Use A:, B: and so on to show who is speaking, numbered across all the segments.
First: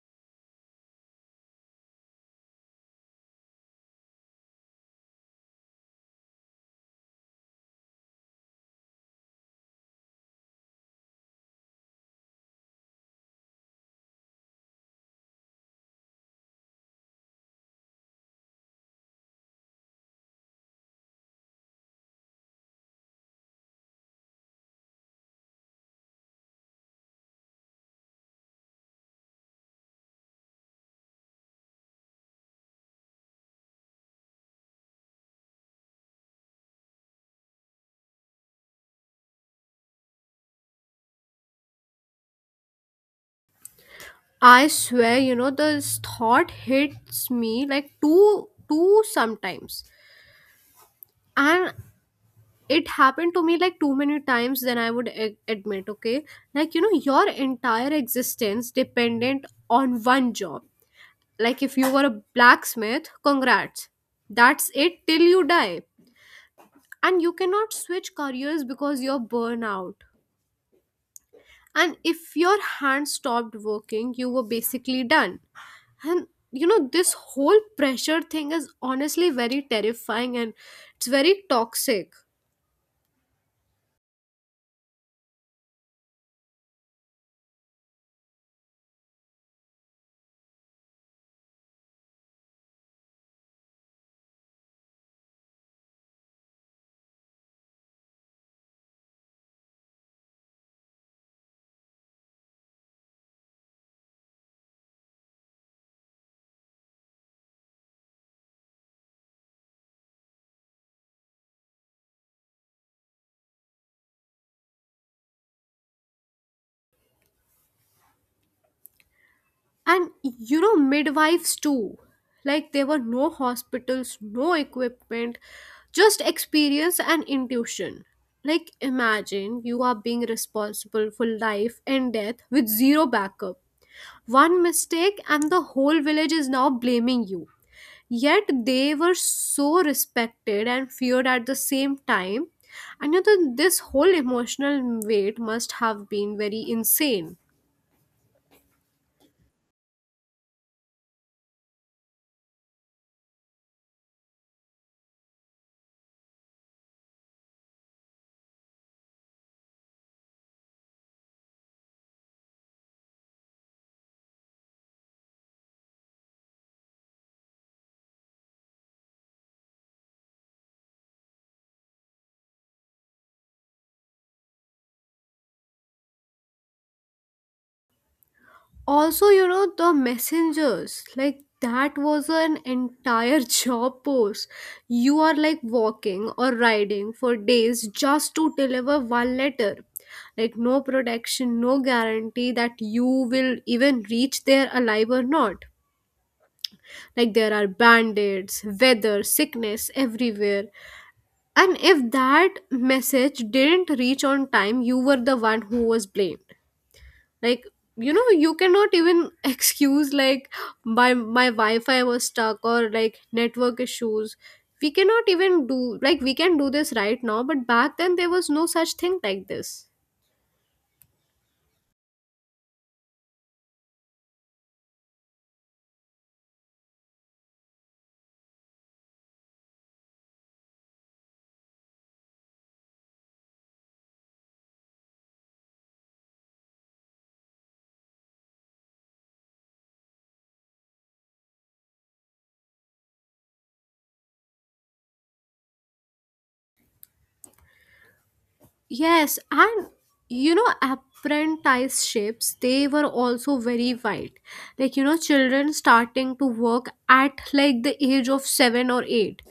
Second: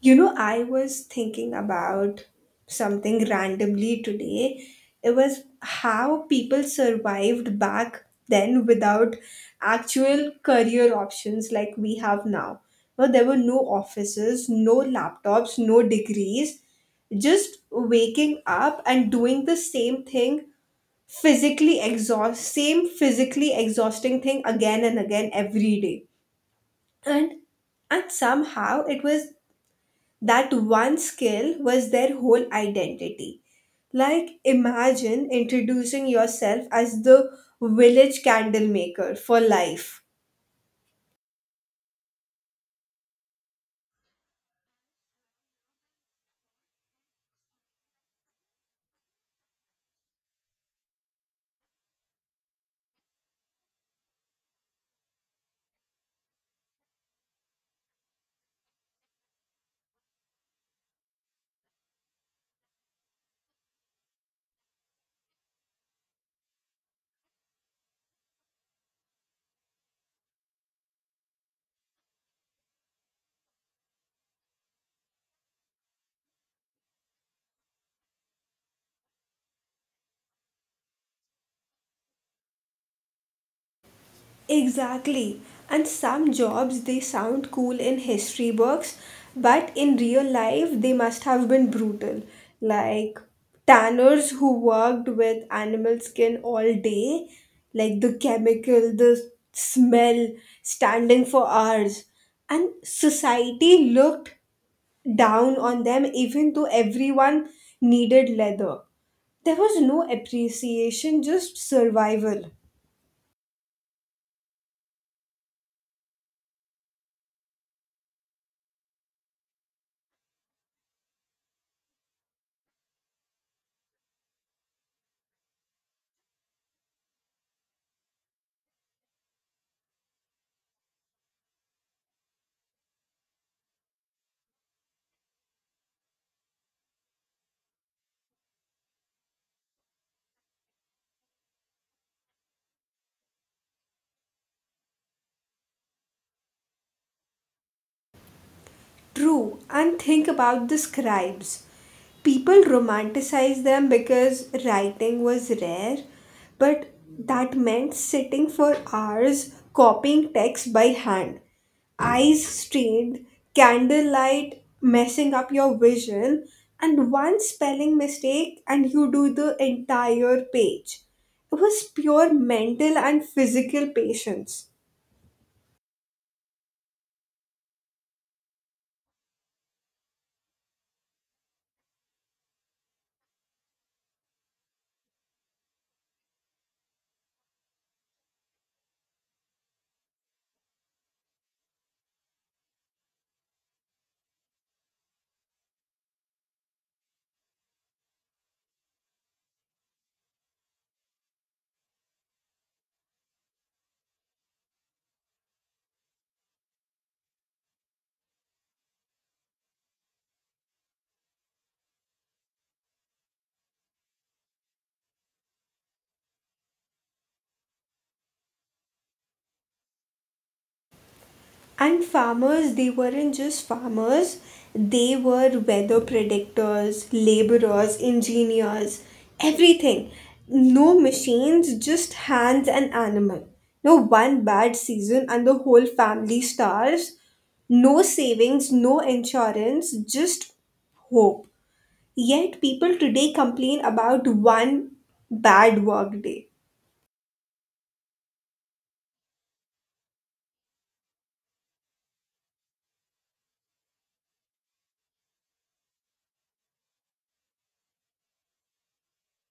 A: You know, I was thinking about something randomly today. It was how people survived back then without actual career options like we have now. Now, there were no offices, no laptops, no degrees, just waking up and doing the same thing physically exhausting thing again and again every day and and somehow it was that one skill was their whole identity. Like, imagine introducing yourself as the village candle maker for life.
B: I swear, you know, this thought hits me like two sometimes. And it happened to me like too many times than I would admit, okay? Like, you know, your entire existence dependent on one job. Like, if you were a blacksmith, congrats. That's it till you die. And you cannot switch careers because you're burnout. And if your hand stopped working, you were basically done. And you know, this whole pressure thing is honestly very terrifying, and it's very toxic.
A: Exactly. And some jobs they sound cool in history books, but in real life they must have been brutal. Like tanners who worked with animal skin all day, like the chemical, the smell, standing for hours. And society looked down on them even though everyone needed leather. There was no appreciation, just survival.
B: And you know, midwives too. Like, there were no hospitals, no equipment, just experience and intuition. Like, imagine you are being responsible for life and death with zero backup. One mistake, and the whole village is now blaming you. Yet they were so respected and feared at the same time. And you know, this whole emotional weight must have been very insane.
A: True, and think about the scribes. People romanticize them because writing was rare, but that meant sitting for hours copying text by hand, eyes strained, candlelight messing up your vision, and one spelling mistake, and you do the entire page. It was pure mental and physical patience.
B: Also, you know, the messengers, like that was an entire job post. You are like walking or riding for days just to deliver one letter. Like, no protection, no guarantee that you will even reach there alive or not. Like there are band-aids, weather, sickness everywhere. And if that message didn't reach on time, you were the one who was blamed. Like, you know, you cannot even excuse like my Wi-Fi was stuck or like network issues. We cannot even do like we can do this right now, but back then there was no such thing like this.
A: And farmers, they weren't just farmers, they were weather predictors, laborers, engineers, everything. No machines, just hands and animal. No one bad season and the whole family starves. No savings, no insurance, just hope. Yet people today complain about one bad work day.
B: Yes, and you know, apprenticeships, they were also very wild. Like, you know, children starting to work at like the age of seven or eight,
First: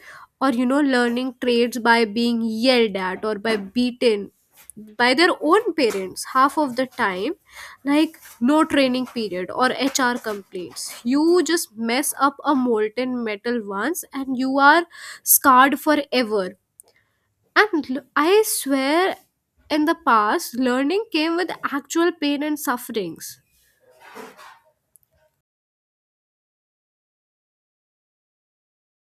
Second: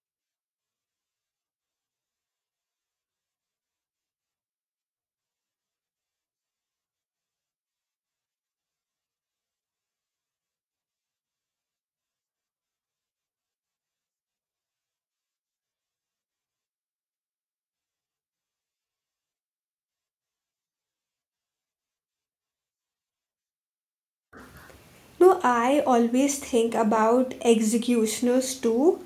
B: or you know, learning trades by being yelled at or by beaten by their own parents half of the time, like no training period or HR complaints. You just mess up a molten metal once and you are scarred forever. And I swear, in the past, learning came with actual pain and sufferings.
A: No, I always think about executioners too.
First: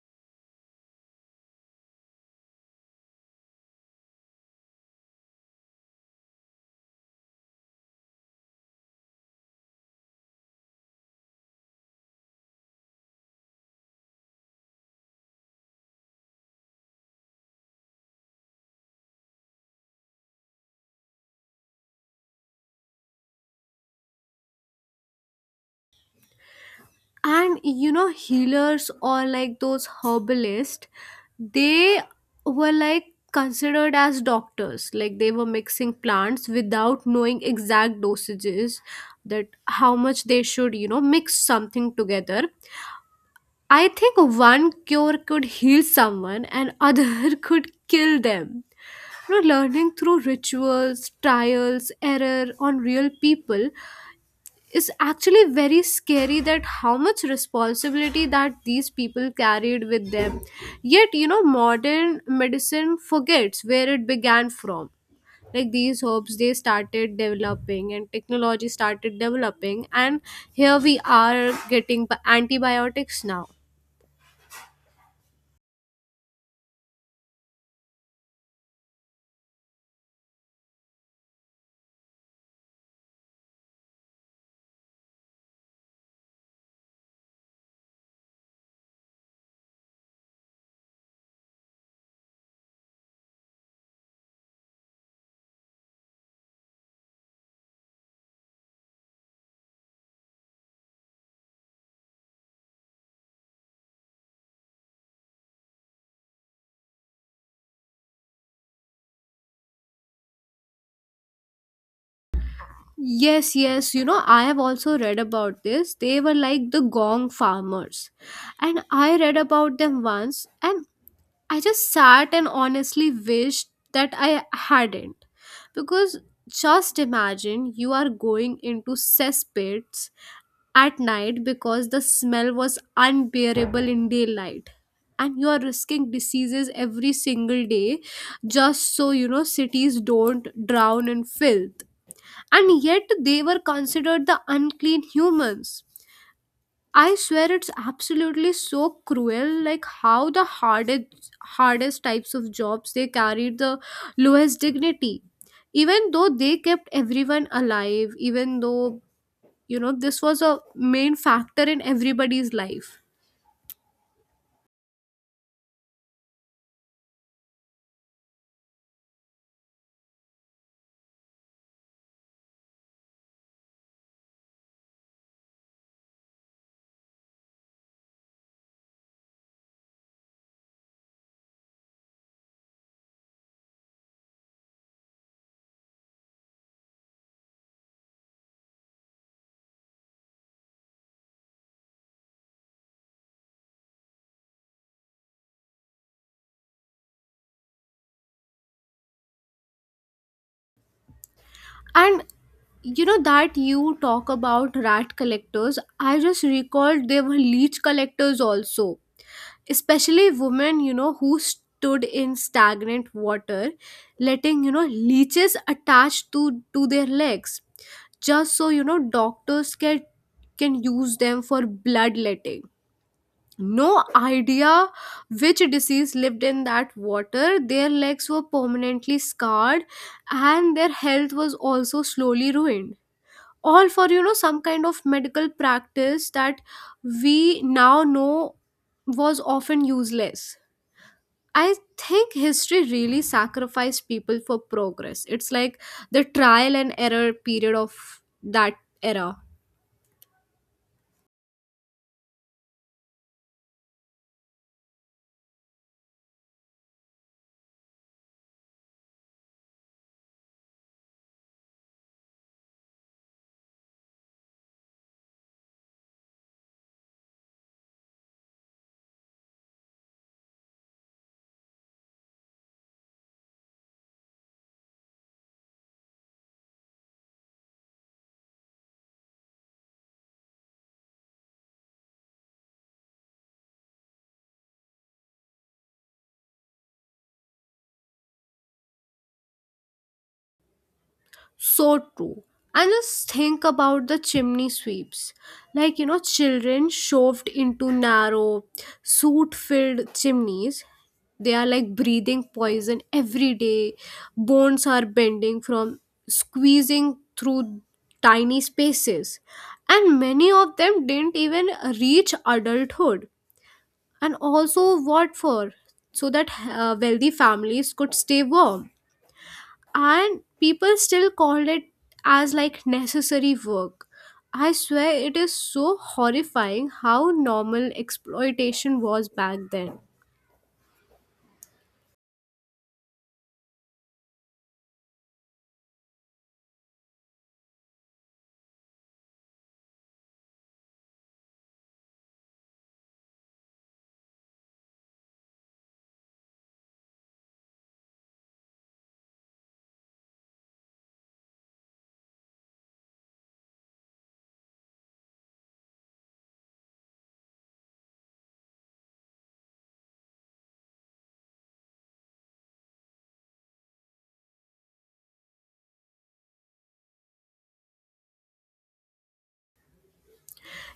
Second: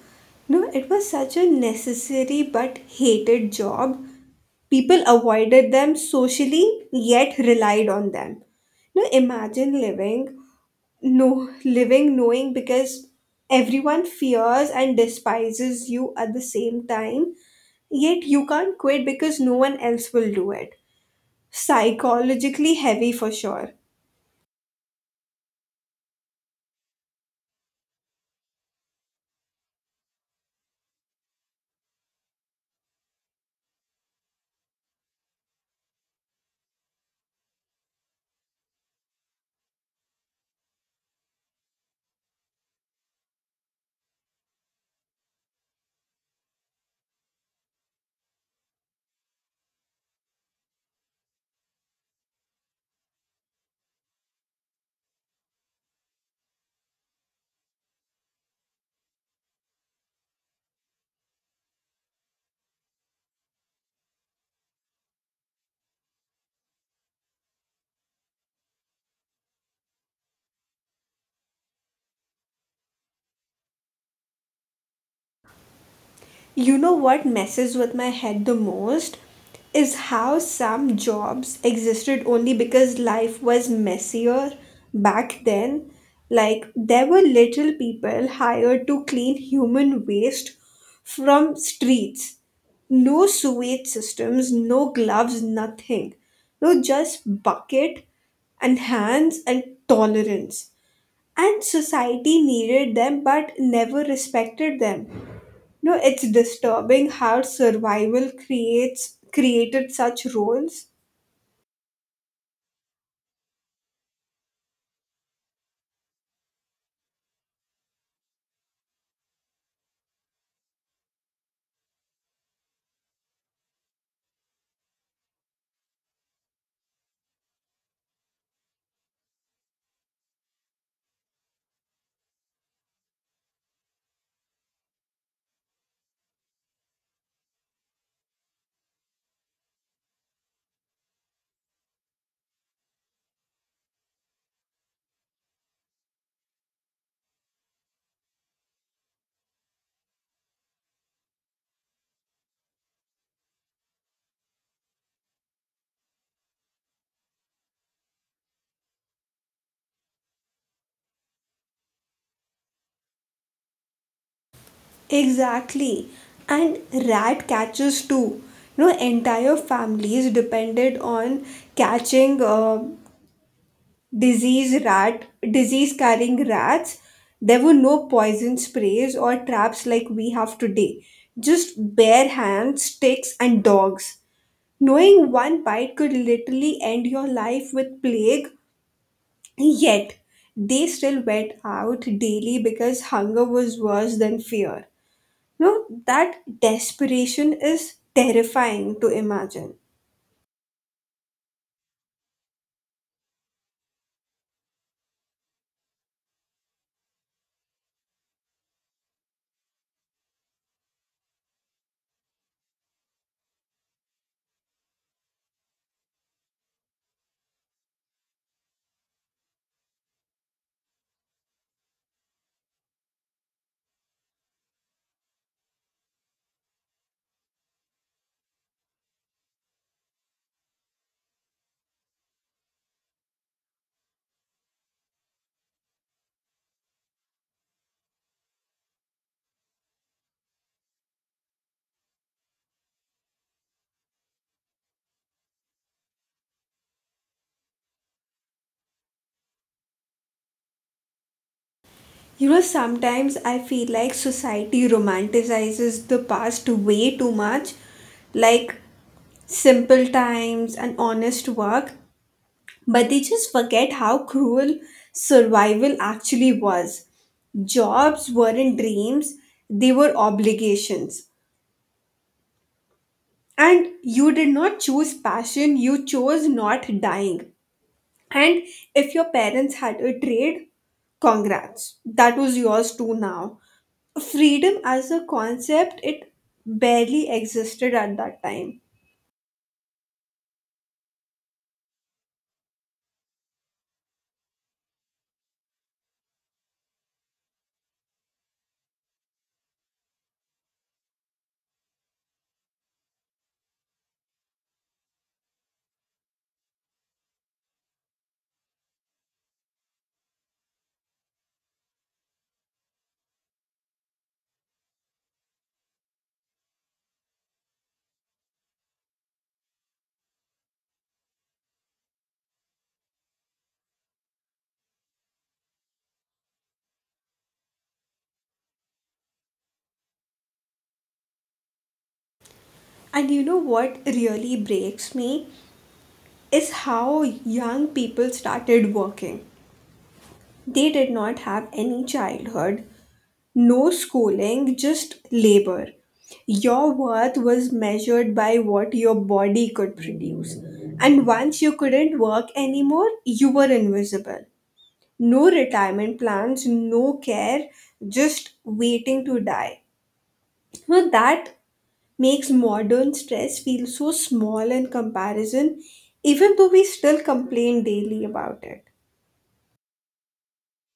A: No, it was such a necessary but hated job. People avoided them socially yet relied on them. No, imagine living, no, living knowing because everyone fears and despises you at the same time, yet you can't quit because no one else will do it. Psychologically heavy for sure.
B: And you know, healers or like those herbalists, they were like considered as doctors. Like they were mixing plants without knowing exact dosages, that how much they should, you know, mix something together. I think one cure could heal someone and other could kill them. You know, learning through rituals, trials, error on real people is actually very scary, that how much responsibility that these people carried with them. Yet, you know, modern medicine forgets where it began from. Like these herbs, they started developing and technology started developing, and here we are getting antibiotics now.
A: You know what messes with my head the most is how some jobs existed only because life was messier back then. Like, there were little people hired to clean human waste from streets. No sewage systems, no gloves, nothing. No, just bucket and hands and tolerance. And society needed them but never respected them. No, it's disturbing how survival creates created such roles.
B: Yes, yes. You know, I have also read about this. They were like the gong farmers. And I read about them once, and I just sat and honestly wished that I hadn't. Because just imagine you are going into cesspits at night because the smell was unbearable in daylight, and you are risking diseases every single day, just so, you know, cities don't drown in filth. And yet they were considered the unclean humans. I swear it's absolutely so cruel, like how the hardest types of jobs they carried the lowest dignity. Even though they kept everyone alive, even though, you know, this was a main factor in everybody's life.
A: Exactly. And rat catchers too. You know, entire families depended on catching disease rat, disease carrying rats. There were no poison sprays or traps like we have today. Just bare hands, sticks, and dogs. Knowing one bite could literally end your life with plague. Yet, they still went out daily because hunger was worse than fear. No, that desperation is terrifying to imagine.
B: And you know, that you talk about rat collectors, I just recalled they were leech collectors also, especially women, you know, who stood in stagnant water, letting, you know, leeches attached to their legs, just so, you know, doctors can use them for bloodletting. No idea which disease lived in that water. Their legs were permanently scarred, and their health was also slowly ruined, all for, you know, some kind of medical practice that we now know was often useless. I think history really sacrificed people for progress. It's like the trial and error period of that era.
A: You know, sometimes I feel like society romanticizes the past way too much, like simple times and honest work, but they just forget how cruel survival actually was. Jobs weren't dreams, they were obligations. And you did not choose passion, you chose not dying. And if your parents had a trade, congrats. That was yours too now. Freedom as a concept, it barely existed at that time.
B: So true. And just think about the chimney sweeps. Like, you know, children shoved into narrow, soot filled chimneys. They are like breathing poison every day. Bones are bending from squeezing through tiny spaces. And many of them didn't even reach adulthood. And also, what for? So that wealthy families could stay warm. And people still called it as like necessary work. I swear it is so horrifying how normal exploitation was back then.
A: And you know what really breaks me is how young people started working. They did not have any childhood, no schooling, just labor. Your worth was measured by what your body could produce. And once you couldn't work anymore, you were invisible. No retirement plans, no care, just waiting to die. Well, that makes modern stress feel so small in comparison, even though we still complain daily about it.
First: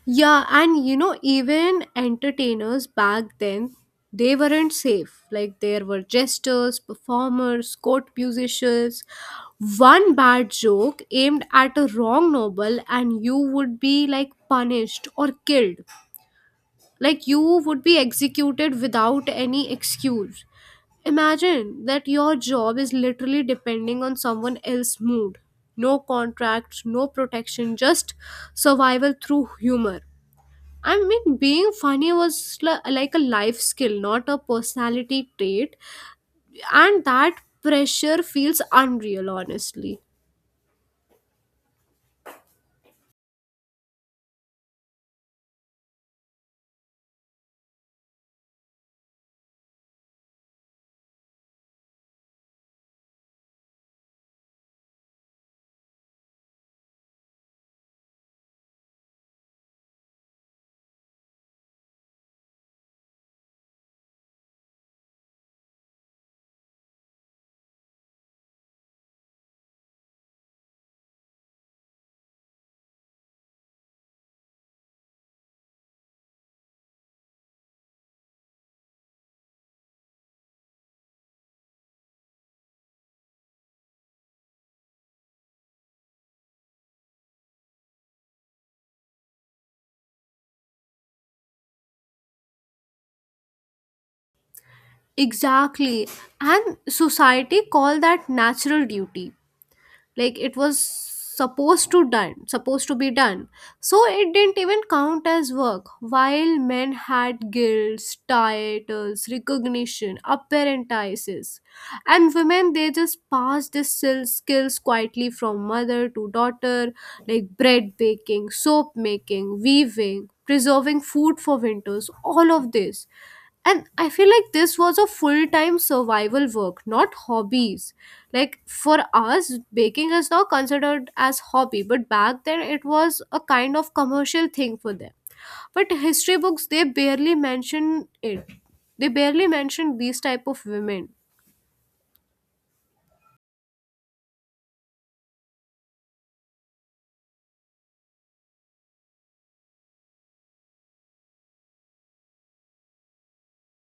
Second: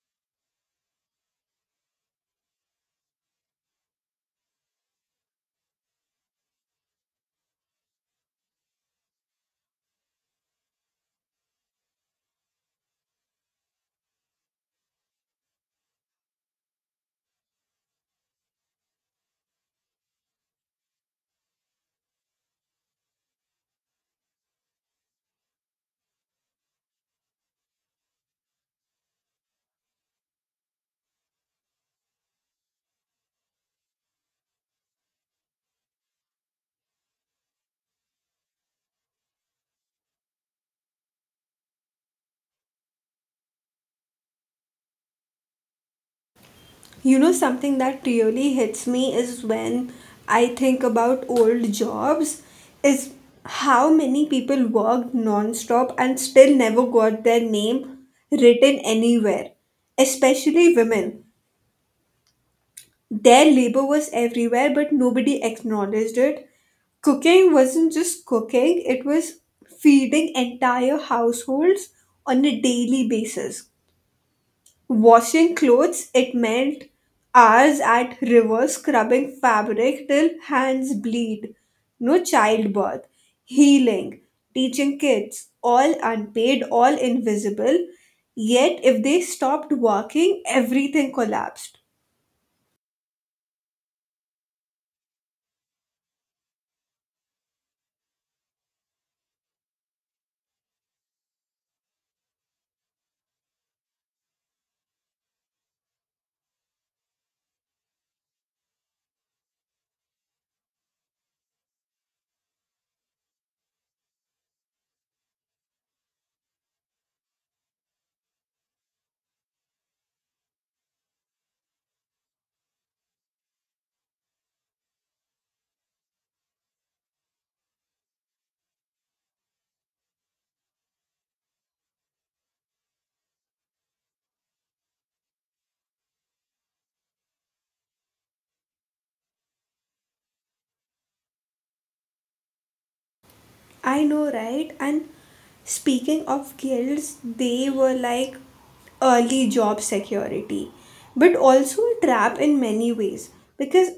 B: Yeah, and you know, even entertainers back then, they weren't safe. Like, there were jesters, performers, court musicians. One bad joke aimed at a wrong noble, and you would be like punished or killed. Like, you would be executed without any excuse. Imagine that your job is literally depending on someone else's mood. No contracts, no protection, just survival through humor. I mean, being funny was like a life skill, not a personality trait. And that pressure feels unreal, honestly.
A: You know, something that really hits me is when I think about old jobs, is how many people worked non-stop and still never got their name written anywhere, especially women. Their labor was everywhere, but nobody acknowledged it. Cooking wasn't just cooking, it was feeding entire households on a daily basis. Washing clothes, it meant hours at river scrubbing fabric till hands bleed. No childbirth, healing, teaching kids, all unpaid, all invisible. Yet, if they stopped working, everything collapsed.
B: Exactly. And society call that natural duty. Like it was supposed to be done, so it didn't even count as work. While men had guilds, titles, recognition, apprentices, and women, they just passed these skills quietly from mother to daughter, like bread baking, soap making, weaving, preserving food for winters, all of this. And I feel like this was a full time survival work, not hobbies. Like for us baking is now considered as hobby, but back then it was a kind of commercial thing for them. But history books, they barely mention it. They barely mention these type of women.
A: I know, right? And speaking of guilds, they were like early job security, but also a trap in many ways because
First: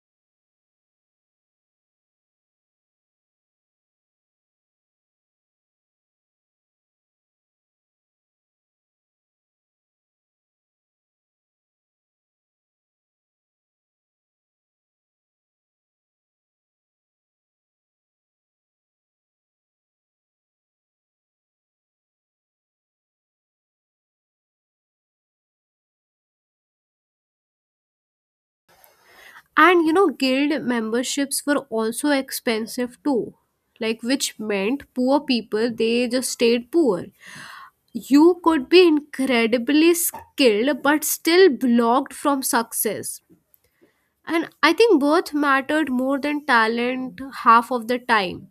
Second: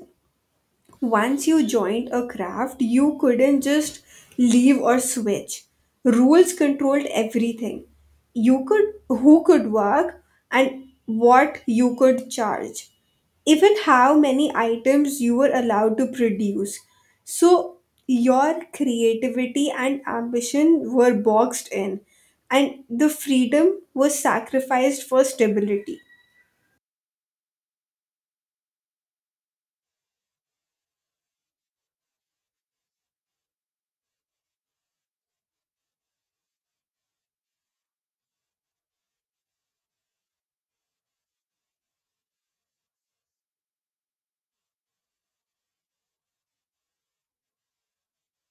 A: once you joined a craft, you couldn't just leave or switch. Rules controlled everything. You could who could work and what you could charge. Even how many items you were allowed to produce. So your creativity and ambition were boxed in and the freedom was sacrificed for stability.
B: And you know, guild memberships were also expensive too, like which meant poor people they just stayed poor. You could be incredibly skilled but still blocked from success. And I think both mattered more than talent half of the time.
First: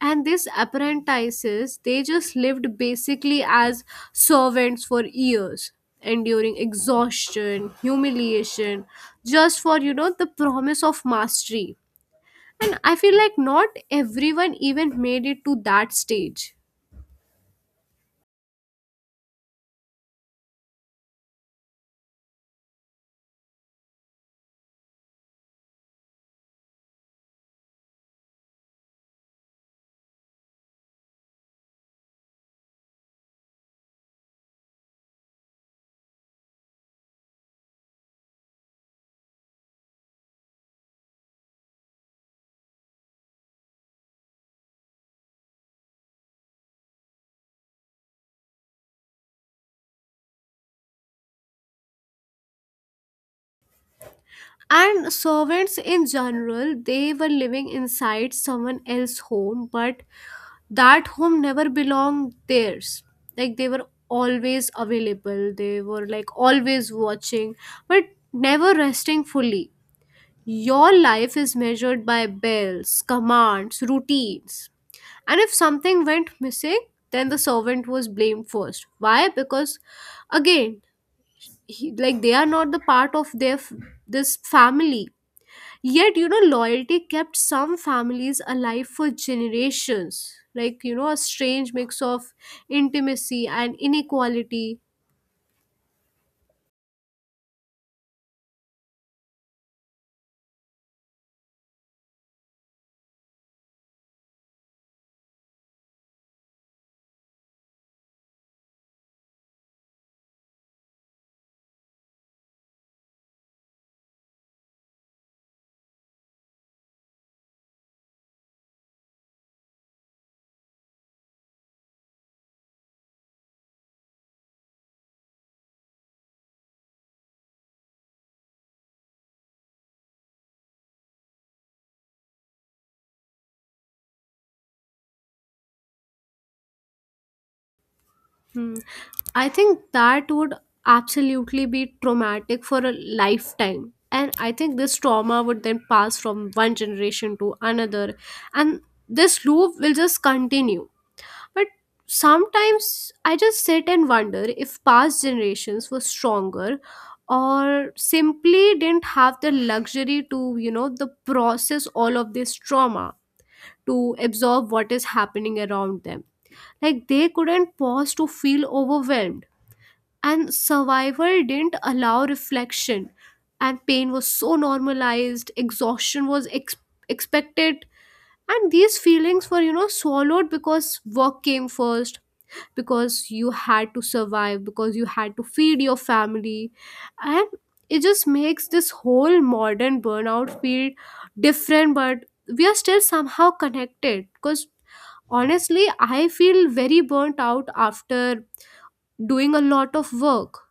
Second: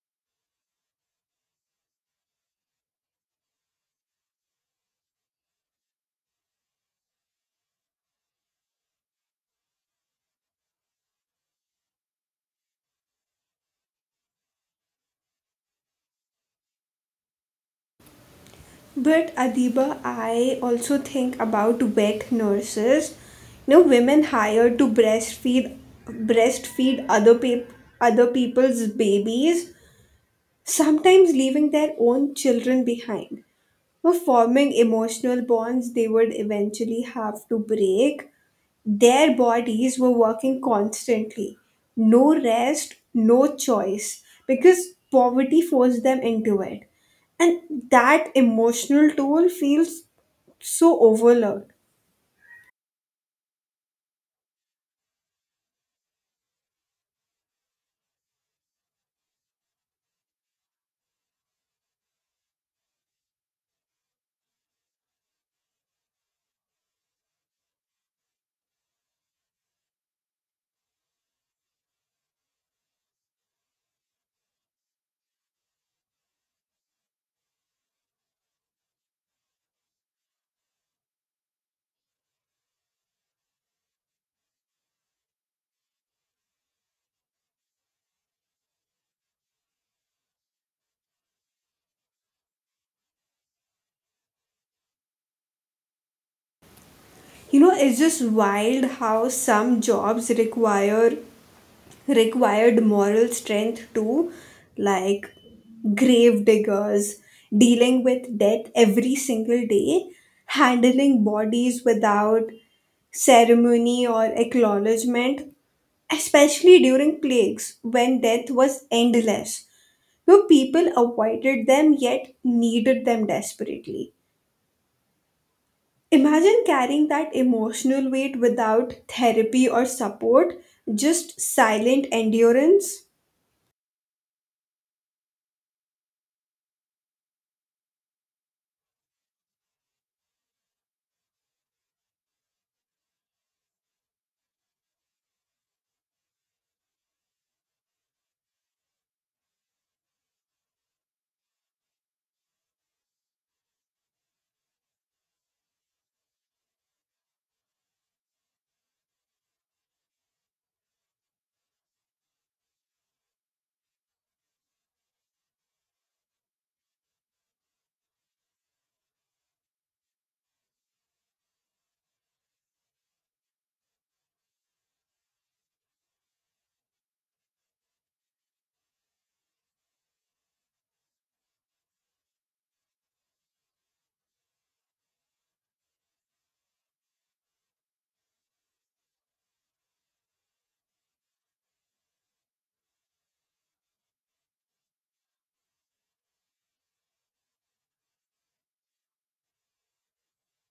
B: And these apprentices, they just lived basically as servants for years, enduring exhaustion, humiliation, just for, you know, the promise of mastery. And I feel like not everyone even made it to that stage.
A: But Adiba, I also think about wet nurses. You know, women hired to breastfeed other people's babies, sometimes leaving their own children behind. For forming emotional bonds they would eventually have to break. Their bodies were working constantly. No rest, no choice, because poverty forced them into it. And that emotional toll feels so overlooked.
B: And servants in general, they were living inside someone else's home, but that home never belonged theirs. Like they were always available, they were like always watching, but never resting fully. Your life is measured by bells, commands, routines. And if something went missing, then the servant was blamed first. Why? Because again, like they are not the part of their this family. Yet, you know, loyalty kept some families alive for generations. Like, you know, a strange mix of intimacy and inequality.
A: You know, it's just wild how some jobs required moral strength to, like, grave diggers dealing with death every single day, handling bodies without ceremony or acknowledgement, especially during plagues when death was endless. No, people avoided them yet needed them desperately. Imagine carrying that emotional weight without therapy or support, just silent endurance.
B: Hmm. I think that would absolutely be traumatic for a lifetime. And I think this trauma would then pass from one generation to another. And this loop will just continue. But sometimes I just sit and wonder if past generations were stronger or simply didn't have the luxury to, you know, the process all of this trauma, to absorb what is happening around them. Like they couldn't pause to feel overwhelmed. And survival didn't allow reflection. And pain was so normalized, exhaustion was expected. And these feelings were, you know, swallowed because work came first, because you had to survive, because you had to feed your family. And it just makes this whole modern burnout feel different, but we are still somehow connected because honestly I feel very burnt out after doing a lot of work.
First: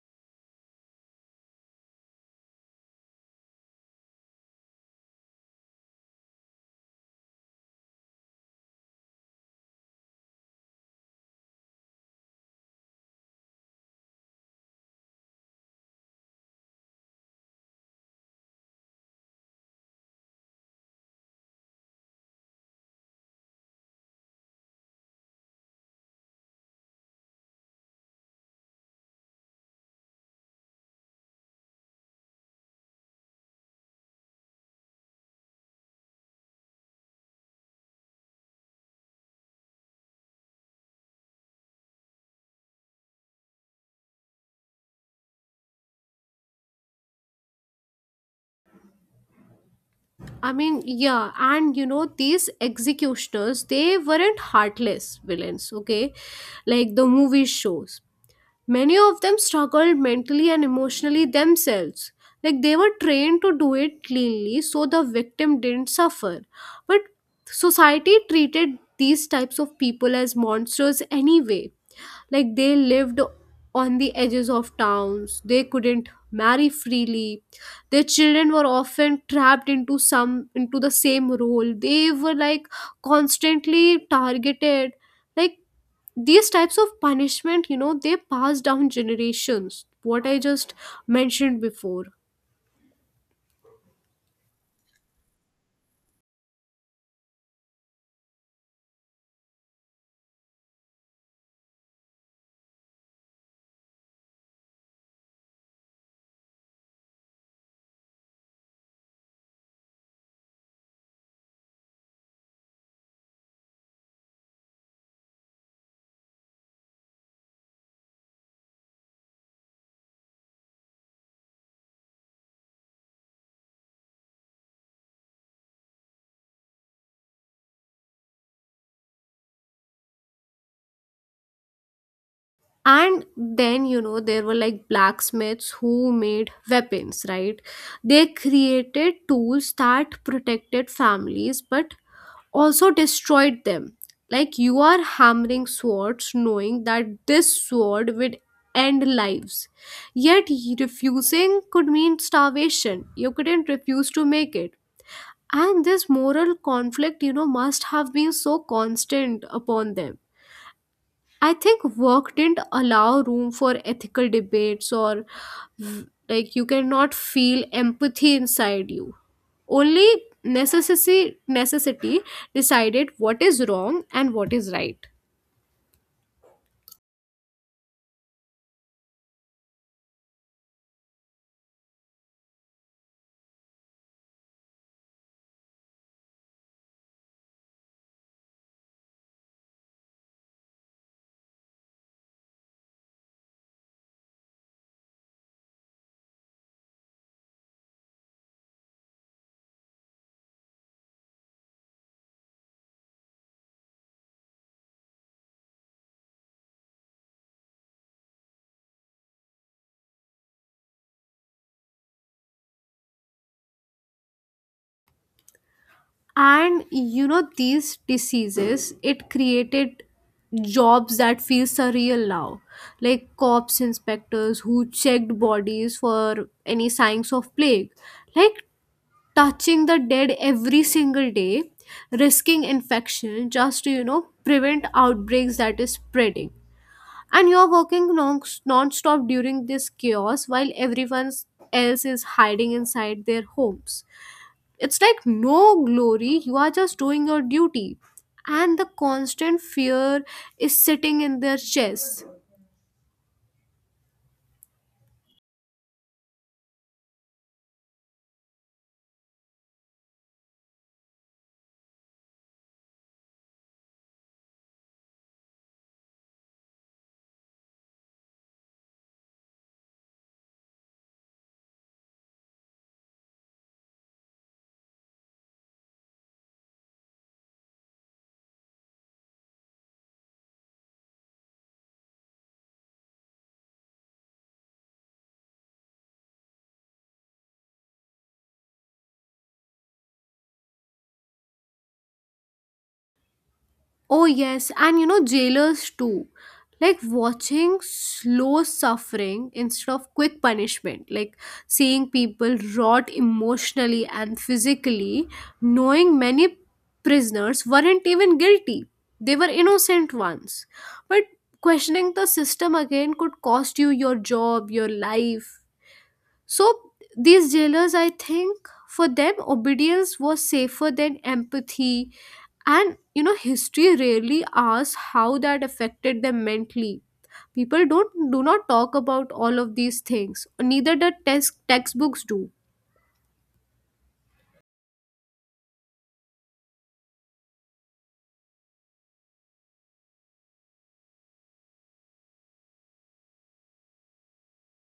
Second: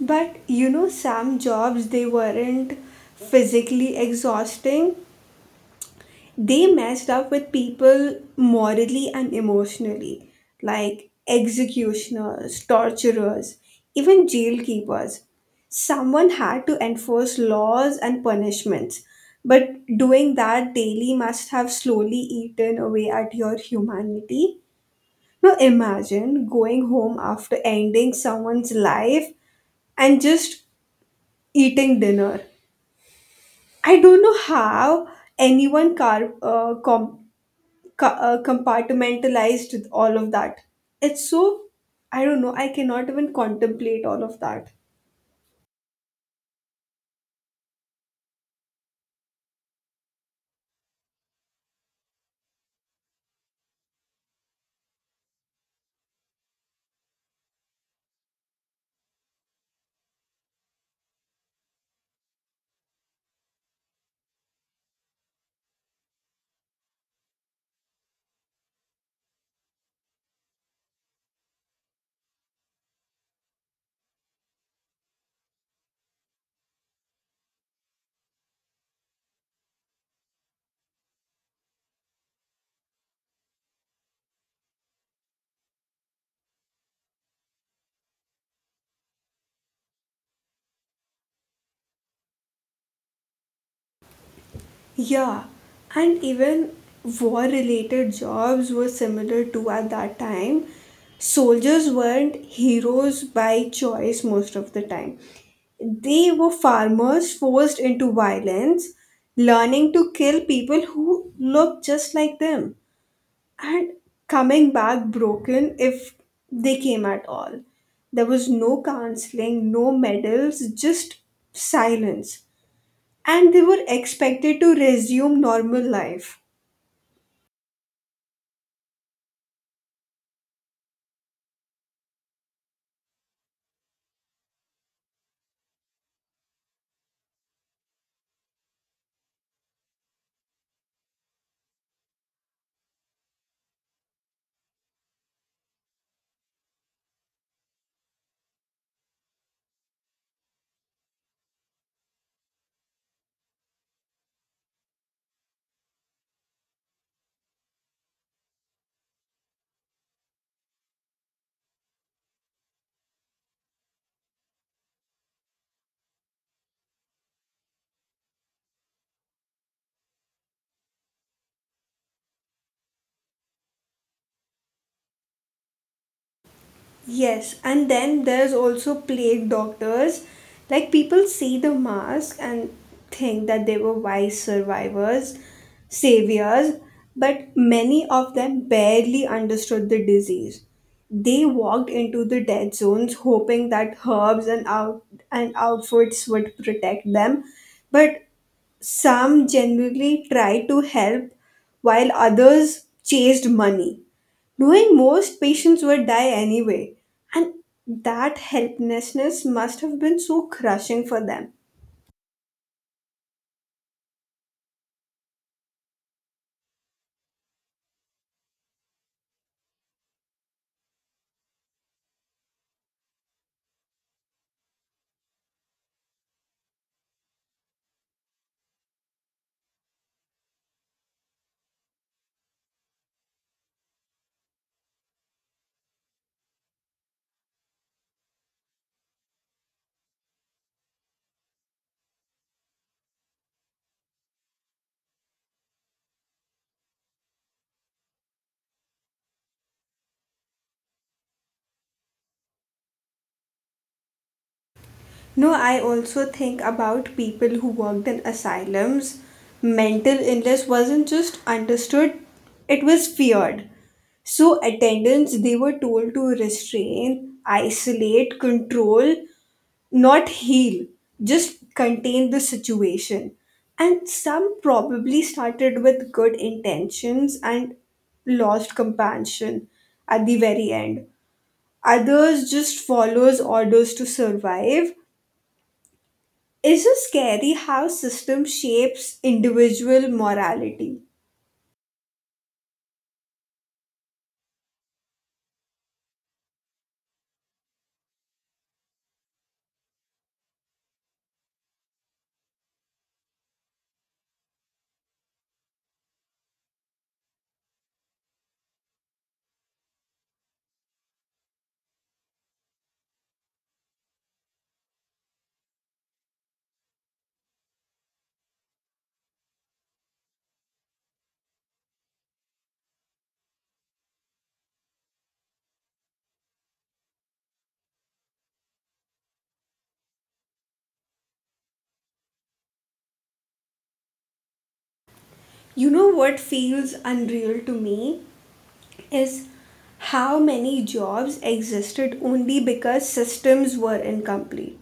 A: But you know, some jobs they weren't physically exhausting. They messed up with people morally and emotionally, like executioners, torturers, even jail keepers. Someone had to enforce laws and punishments, but doing that daily must have slowly eaten away at your humanity. Now imagine going home after ending someone's life and just eating dinner. I don't know how anyone car compartmentalized all of that. It's so, I don't know. I cannot even contemplate all of that.
B: I mean, yeah, and you know, these executioners, they weren't heartless villains, okay, like the movie shows. Many of them struggled mentally and emotionally themselves. Like they were trained to do it cleanly so the victim didn't suffer. But society treated these types of people as monsters anyway. Like they lived on the edges of towns, they couldn't marry freely. Their children were often trapped into the same role. They were like constantly targeted. Like these types of punishment, you know, they pass down generations, what I just mentioned before.
A: Yeah, and even war-related jobs were similar to at that time. Soldiers weren't heroes by choice most of the time. They were farmers forced into violence, learning to kill people who looked just like them, and coming back broken if they came at all. There was no counseling, no medals, just silence. And they were expected to resume normal life.
B: And then you know, there were like blacksmiths who made weapons, right? They created tools that protected families but also destroyed them. Like you are hammering swords knowing that this sword would end lives. Yet refusing could mean starvation. You couldn't refuse to make it. And this moral conflict, you know, must have been so constant upon them. I think work didn't allow room for ethical debates or like you cannot feel empathy inside you. Only necessity decided what is wrong and what is right.
A: Yes, and then there's also plague doctors. Like people see the mask and think that they were wise survivors, saviors, but many of them barely understood the disease. They walked into the dead zones hoping that herbs and out and outfits would protect them, but some genuinely tried to help while others chased money knowing most patients would die anyway. And that helplessness must have been so crushing for them.
B: And you know, these diseases, it created jobs that feel surreal now. Like cops, inspectors who checked bodies for any signs of plague, like touching the dead every single day, risking infection just to, you know, prevent outbreaks that is spreading. And you're working non-stop during this chaos while everyone else is hiding inside their homes. It's like no glory, you are just doing your duty. And the constant fear is sitting in their chest.
A: No, I also think about people who worked in asylums. Mental illness wasn't just understood, it was feared. So, attendants, they were told to restrain, isolate, control, not heal, just contain the situation. And some probably started with good intentions and lost compassion at the very end. Others just follows orders to survive. It's just scary how system shapes individual morality.
B: Oh yes, and you know, jailers too, like watching slow suffering instead of quick punishment, like seeing people rot emotionally and physically, knowing many prisoners weren't even guilty, they were innocent ones. But questioning the system again could cost you your job, your life. So, these jailers, I think, for them, obedience was safer than empathy. And, you know, history rarely asks how that affected them mentally. People don't, do not talk about all of these things. Neither the textbooks do.
A: You know what feels unreal to me? Is how many jobs existed only because systems were incomplete.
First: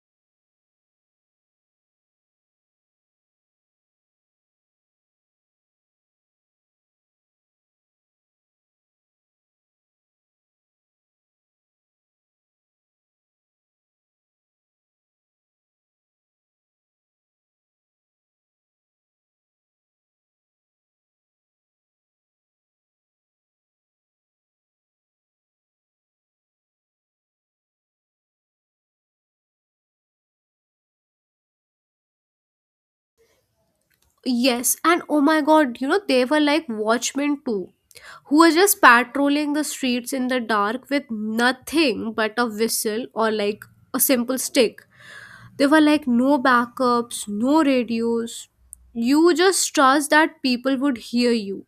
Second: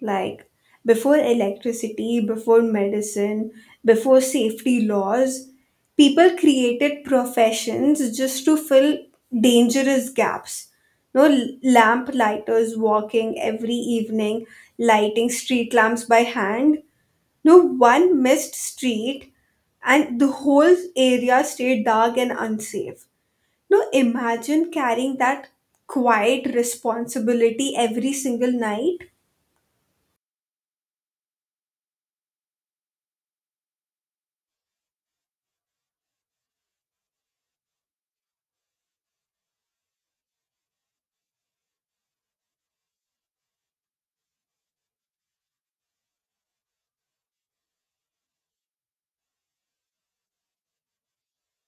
A: Like before electricity, before medicine, before safety laws, people created professions just to fill dangerous gaps. No lamp lighters walking every evening, lighting street lamps by hand. No one missed street, and the whole area stayed dark and unsafe. No, imagine carrying that quiet responsibility every single night.
B: Yes, and oh my god, you know, they were like watchmen too, who were just patrolling the streets in the dark with nothing but a whistle or like a simple stick. There were like no backups, no radios. You just trust that people would hear you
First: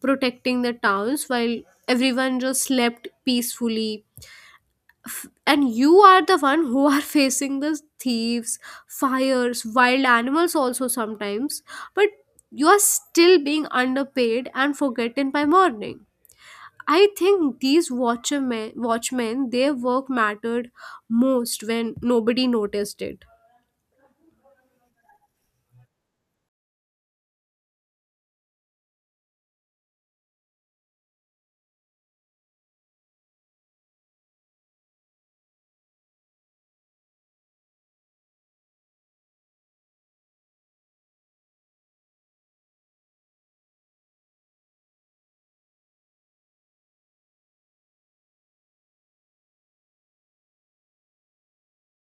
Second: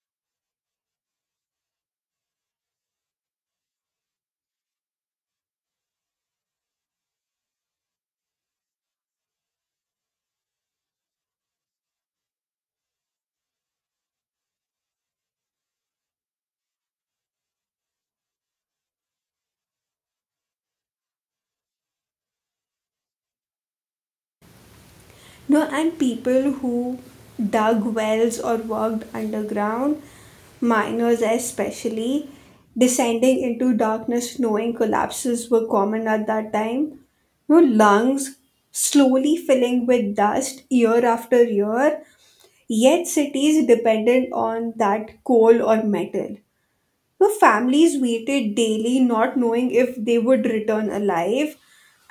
B: protecting the towns while everyone just slept peacefully. And you are the one who are facing the thieves, fires, wild animals also sometimes. But you are still being underpaid and forgotten by morning. I think these watchmen, their work mattered most when nobody noticed it.
A: No, and people who dug wells or worked underground, miners especially, descending into darkness knowing collapses were common at that time. No, lungs slowly filling with dust year after year, yet cities dependent on that coal or metal. The families waited daily, not knowing if they would return alive,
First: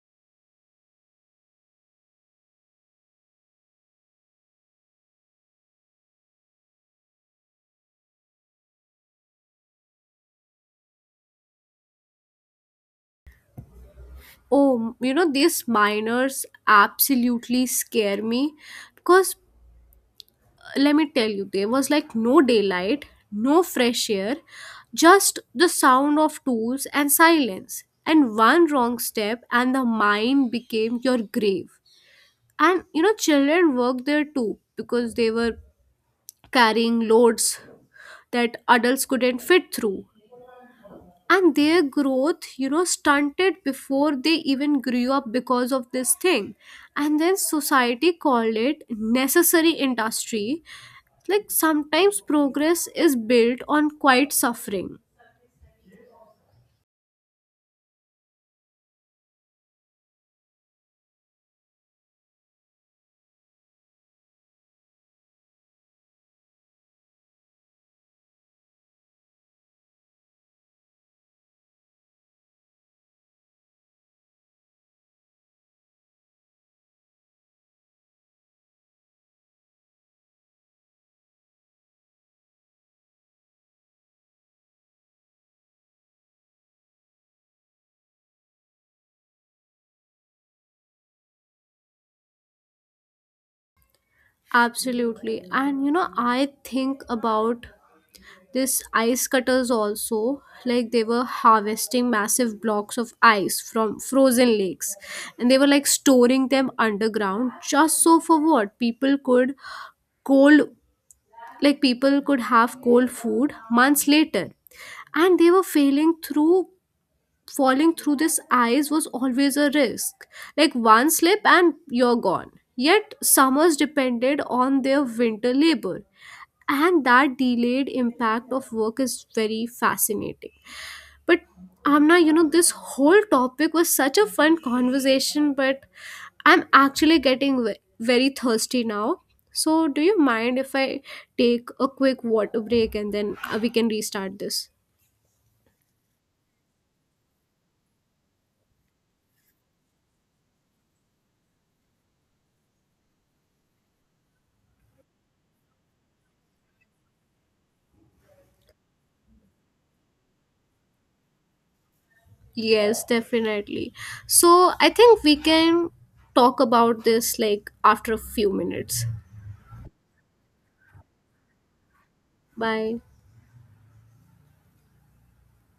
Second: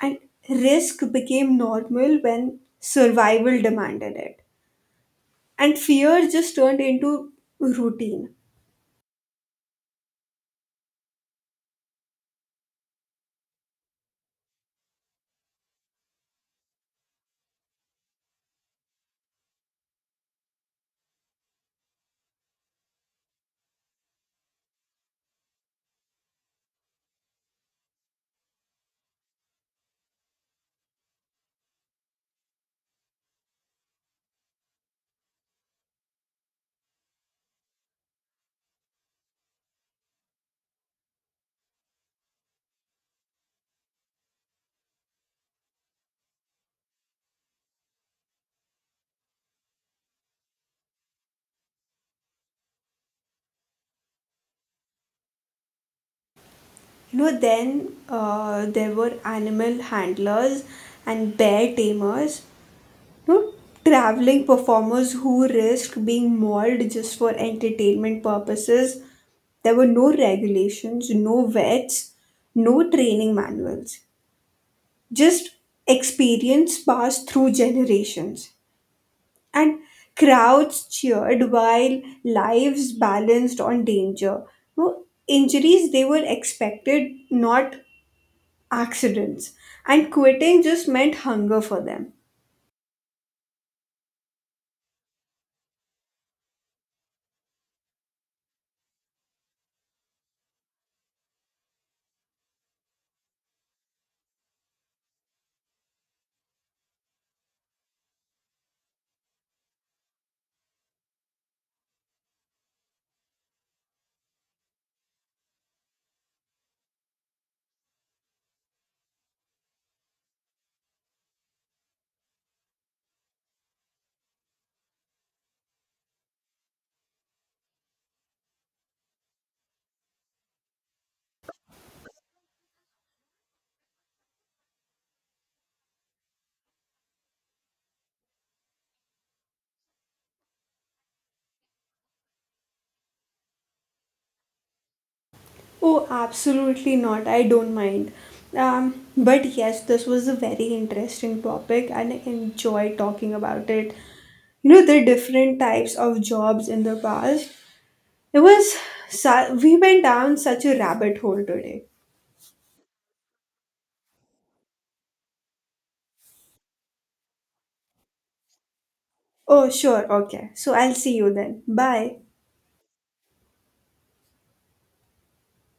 A: and risk became normal when survival demanded it. And fear just turned into routine.
B: Oh, you know, these miners absolutely scare me because let me tell you, there was like no daylight, no fresh air, just the sound of tools and silence. And one wrong step, and the mine became your grave. And you know, children worked there too because they were carrying loads that adults couldn't fit through. And their growth, you know, stunted before they even grew up because of this thing. And then society called it necessary industry. Like sometimes progress is built on quiet suffering.
A: You know, then there were animal handlers and bear tamers, you know, traveling performers who risked being mauled just for entertainment purposes. There were no regulations, no vets, no training manuals, just experience passed through generations, and crowds cheered while lives balanced on danger. No, injuries they were expected, not accidents, and quitting just meant hunger for them.
B: Absolutely. And you know, I think about this ice cutters also, like they were harvesting massive blocks of ice from frozen lakes, and they were like storing them underground just so for what people could cold, like people could have cold food months later. And they were failing through falling through this ice was always a risk. Like one slip and you're gone. Yet summers depended on their winter labor. And that delayed impact of work is very fascinating. But Amna, you know, this whole topic was such a fun conversation, but I'm actually getting very thirsty now. So, do you mind if I take a quick water break and then we can restart this?
A: Oh, absolutely not, I don't mind. But yes, this was a very interesting topic and I enjoy talking about it. You know, the different types of jobs in the past. It was, we went down such a rabbit hole today.
B: Yes, definitely. So, I think we can talk about this like after a few minutes.
A: Oh, sure, okay. So I'll see you then. Bye.
B: Bye.